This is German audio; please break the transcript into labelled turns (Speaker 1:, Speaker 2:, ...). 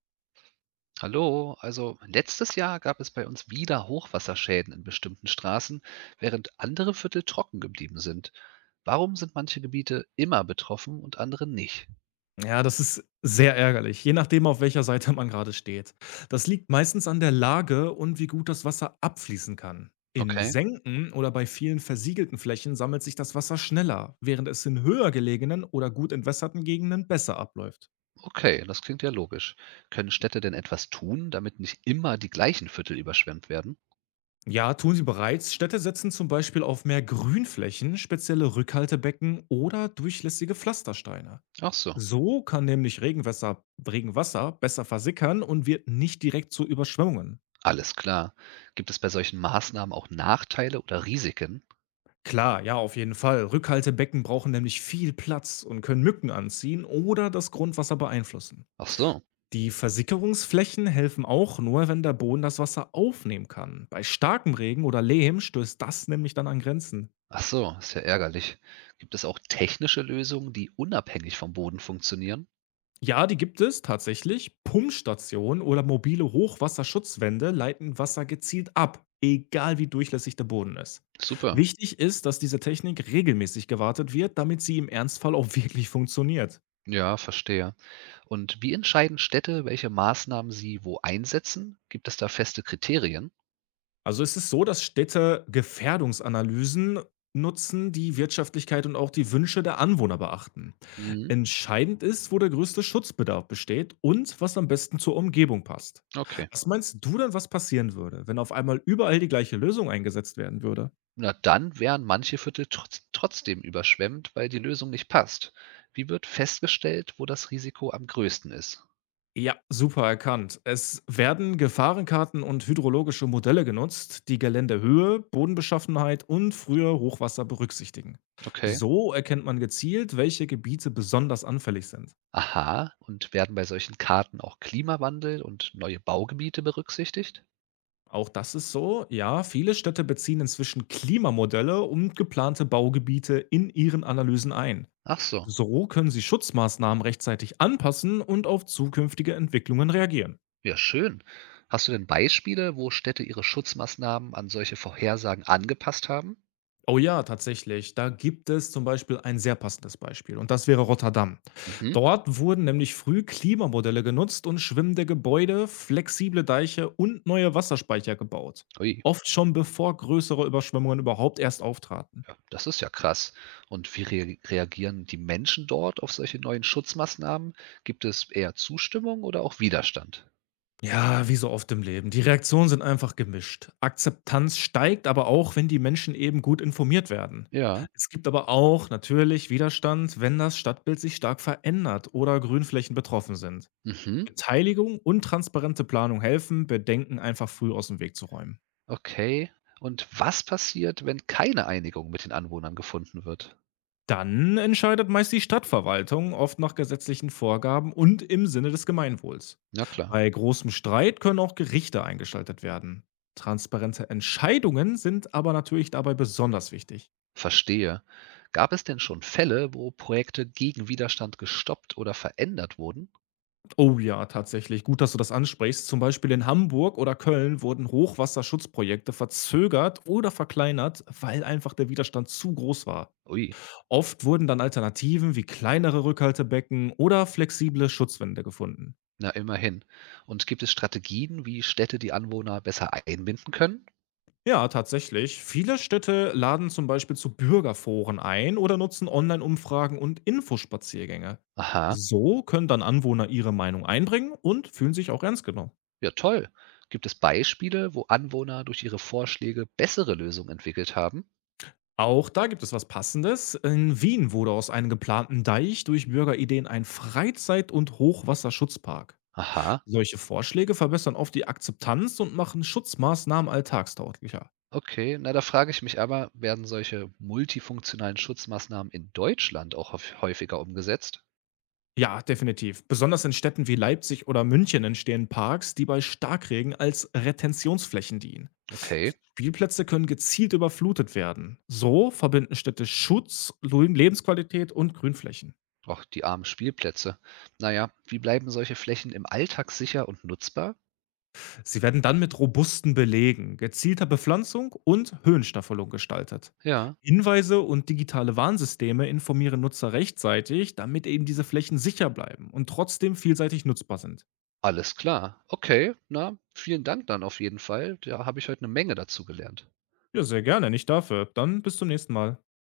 Speaker 1: Hallo, also letztes Jahr gab es bei uns wieder Hochwasserschäden in bestimmten Straßen, während andere Viertel trocken geblieben sind. Warum sind manche Gebiete immer betroffen und andere nicht?
Speaker 2: Ja, das ist sehr ärgerlich, je nachdem, auf welcher Seite man gerade steht. Das liegt meistens an der Lage und wie gut das Wasser abfließen kann. In
Speaker 1: Okay,
Speaker 2: Senken oder bei vielen versiegelten Flächen sammelt sich das Wasser schneller, während es in höher gelegenen oder gut entwässerten Gegenden besser abläuft.
Speaker 1: okay, das klingt ja logisch. Können Städte denn etwas tun, damit nicht immer die gleichen Viertel überschwemmt werden?
Speaker 2: Ja, tun sie bereits. Städte setzen zum Beispiel auf mehr Grünflächen, spezielle Rückhaltebecken oder durchlässige Pflastersteine.
Speaker 1: Ach so,
Speaker 2: So kann nämlich Regenwasser besser versickern und wird nicht direkt zu Überschwemmungen.
Speaker 1: alles klar. Gibt es bei solchen Maßnahmen auch Nachteile oder Risiken?
Speaker 2: Klar, ja, auf jeden Fall. Rückhaltebecken brauchen nämlich viel Platz und können Mücken anziehen oder das Grundwasser beeinflussen.
Speaker 1: Ach so,
Speaker 2: Die Versickerungsflächen helfen auch nur, wenn der Boden das Wasser aufnehmen kann. Bei starkem Regen oder Lehm stößt das nämlich dann an Grenzen.
Speaker 1: ach so, ist ja ärgerlich. Gibt es auch technische Lösungen, die unabhängig vom Boden funktionieren?
Speaker 2: Ja, die gibt es tatsächlich. Pumpstationen oder mobile Hochwasserschutzwände leiten Wasser gezielt ab, egal wie durchlässig der Boden ist.
Speaker 1: Super.
Speaker 2: Wichtig ist, dass diese Technik regelmäßig gewartet wird, damit sie im Ernstfall auch wirklich funktioniert.
Speaker 1: Ja, verstehe. Und wie entscheiden Städte, welche Maßnahmen sie wo einsetzen? Gibt es da feste Kriterien?
Speaker 2: Also, es ist so, dass Städte Gefährdungsanalysen nutzen, die Wirtschaftlichkeit und auch die Wünsche der Anwohner beachten.
Speaker 1: Mhm.
Speaker 2: Entscheidend ist, wo der größte Schutzbedarf besteht und was am besten zur Umgebung passt.
Speaker 1: Okay.
Speaker 2: Was meinst du denn, was passieren würde, wenn auf einmal überall die gleiche Lösung eingesetzt werden würde?
Speaker 1: Na, dann wären manche Viertel trotzdem überschwemmt, weil die Lösung nicht passt. Wie wird festgestellt, wo das Risiko am größten ist?
Speaker 2: Ja, super erkannt. Es werden Gefahrenkarten und hydrologische Modelle genutzt, die Geländehöhe, Bodenbeschaffenheit und frühe Hochwasser berücksichtigen.
Speaker 1: Okay.
Speaker 2: So erkennt man gezielt, welche Gebiete besonders anfällig sind.
Speaker 1: Aha. Und werden bei solchen Karten auch Klimawandel und neue Baugebiete berücksichtigt?
Speaker 2: Auch das ist so. Ja, viele Städte beziehen inzwischen Klimamodelle und geplante Baugebiete in ihren Analysen ein.
Speaker 1: Ach so.
Speaker 2: So können sie Schutzmaßnahmen rechtzeitig anpassen und auf zukünftige Entwicklungen reagieren.
Speaker 1: Ja, schön. Hast du denn Beispiele, wo Städte ihre Schutzmaßnahmen an solche Vorhersagen angepasst haben?
Speaker 2: Oh ja, tatsächlich. Da gibt es zum Beispiel ein sehr passendes Beispiel und das wäre Rotterdam.
Speaker 1: Mhm.
Speaker 2: Dort wurden nämlich früh Klimamodelle genutzt und schwimmende Gebäude, flexible Deiche und neue Wasserspeicher gebaut.
Speaker 1: Ui,
Speaker 2: Oft schon bevor größere Überschwemmungen überhaupt erst auftraten.
Speaker 1: ja, das ist ja krass. Und wie reagieren die Menschen dort auf solche neuen Schutzmaßnahmen? Gibt es eher Zustimmung oder auch Widerstand?
Speaker 2: Ja, wie so oft im Leben. Die Reaktionen sind einfach gemischt. Akzeptanz steigt aber auch, wenn die Menschen eben gut informiert werden.
Speaker 1: Ja,
Speaker 2: Es gibt aber auch natürlich Widerstand, wenn das Stadtbild sich stark verändert oder Grünflächen betroffen sind.
Speaker 1: mhm,
Speaker 2: Beteiligung und transparente Planung helfen, Bedenken einfach früh aus dem Weg zu räumen.
Speaker 1: okay. Und was passiert, wenn keine Einigung mit den Anwohnern gefunden wird?
Speaker 2: Dann entscheidet meist die Stadtverwaltung, oft nach gesetzlichen Vorgaben und im Sinne des Gemeinwohls.
Speaker 1: Na klar.
Speaker 2: Bei großem Streit können auch Gerichte eingeschaltet werden. Transparente Entscheidungen sind aber natürlich dabei besonders wichtig.
Speaker 1: Verstehe. Gab es denn schon Fälle, wo Projekte gegen Widerstand gestoppt oder verändert wurden?
Speaker 2: Oh ja, tatsächlich. Gut, dass du das ansprichst. Zum Beispiel in Hamburg oder Köln wurden Hochwasserschutzprojekte verzögert oder verkleinert, weil einfach der Widerstand zu groß war.
Speaker 1: Ui,
Speaker 2: Oft wurden dann Alternativen wie kleinere Rückhaltebecken oder flexible Schutzwände gefunden.
Speaker 1: na immerhin. Und gibt es Strategien, wie Städte die Anwohner besser einbinden können?
Speaker 2: Ja, tatsächlich. Viele Städte laden zum Beispiel zu Bürgerforen ein oder nutzen Online-Umfragen und Infospaziergänge.
Speaker 1: Aha.
Speaker 2: So können dann Anwohner ihre Meinung einbringen und fühlen sich auch ernst genommen.
Speaker 1: Ja, toll. Gibt es Beispiele, wo Anwohner durch ihre Vorschläge bessere Lösungen entwickelt haben?
Speaker 2: Auch da gibt es was Passendes. In Wien wurde aus einem geplanten Deich durch Bürgerideen ein Freizeit- und Hochwasserschutzpark.
Speaker 1: Aha,
Speaker 2: Solche Vorschläge verbessern oft die Akzeptanz und machen Schutzmaßnahmen alltagstauglicher.
Speaker 1: okay. Na, da frage ich mich aber, werden solche multifunktionalen Schutzmaßnahmen in Deutschland auch häufiger umgesetzt?
Speaker 2: Ja, definitiv. Besonders in Städten wie Leipzig oder München entstehen Parks, die bei Starkregen als Retentionsflächen dienen.
Speaker 1: Okay.
Speaker 2: Spielplätze können gezielt überflutet werden. So verbinden Städte Schutz, Lebensqualität und Grünflächen.
Speaker 1: Ach, die armen Spielplätze. Naja, wie bleiben solche Flächen im Alltag sicher und nutzbar?
Speaker 2: Sie werden dann mit robusten Belegen, gezielter Bepflanzung und Höhenstaffelung gestaltet.
Speaker 1: Ja,
Speaker 2: Hinweise und digitale Warnsysteme informieren Nutzer rechtzeitig, damit eben diese Flächen sicher bleiben und trotzdem vielseitig nutzbar sind.
Speaker 1: alles klar. Okay, na, vielen Dank dann auf jeden Fall. Da habe ich heute eine Menge dazu gelernt.
Speaker 2: Ja, sehr gerne, nicht dafür. Dann bis zum nächsten Mal.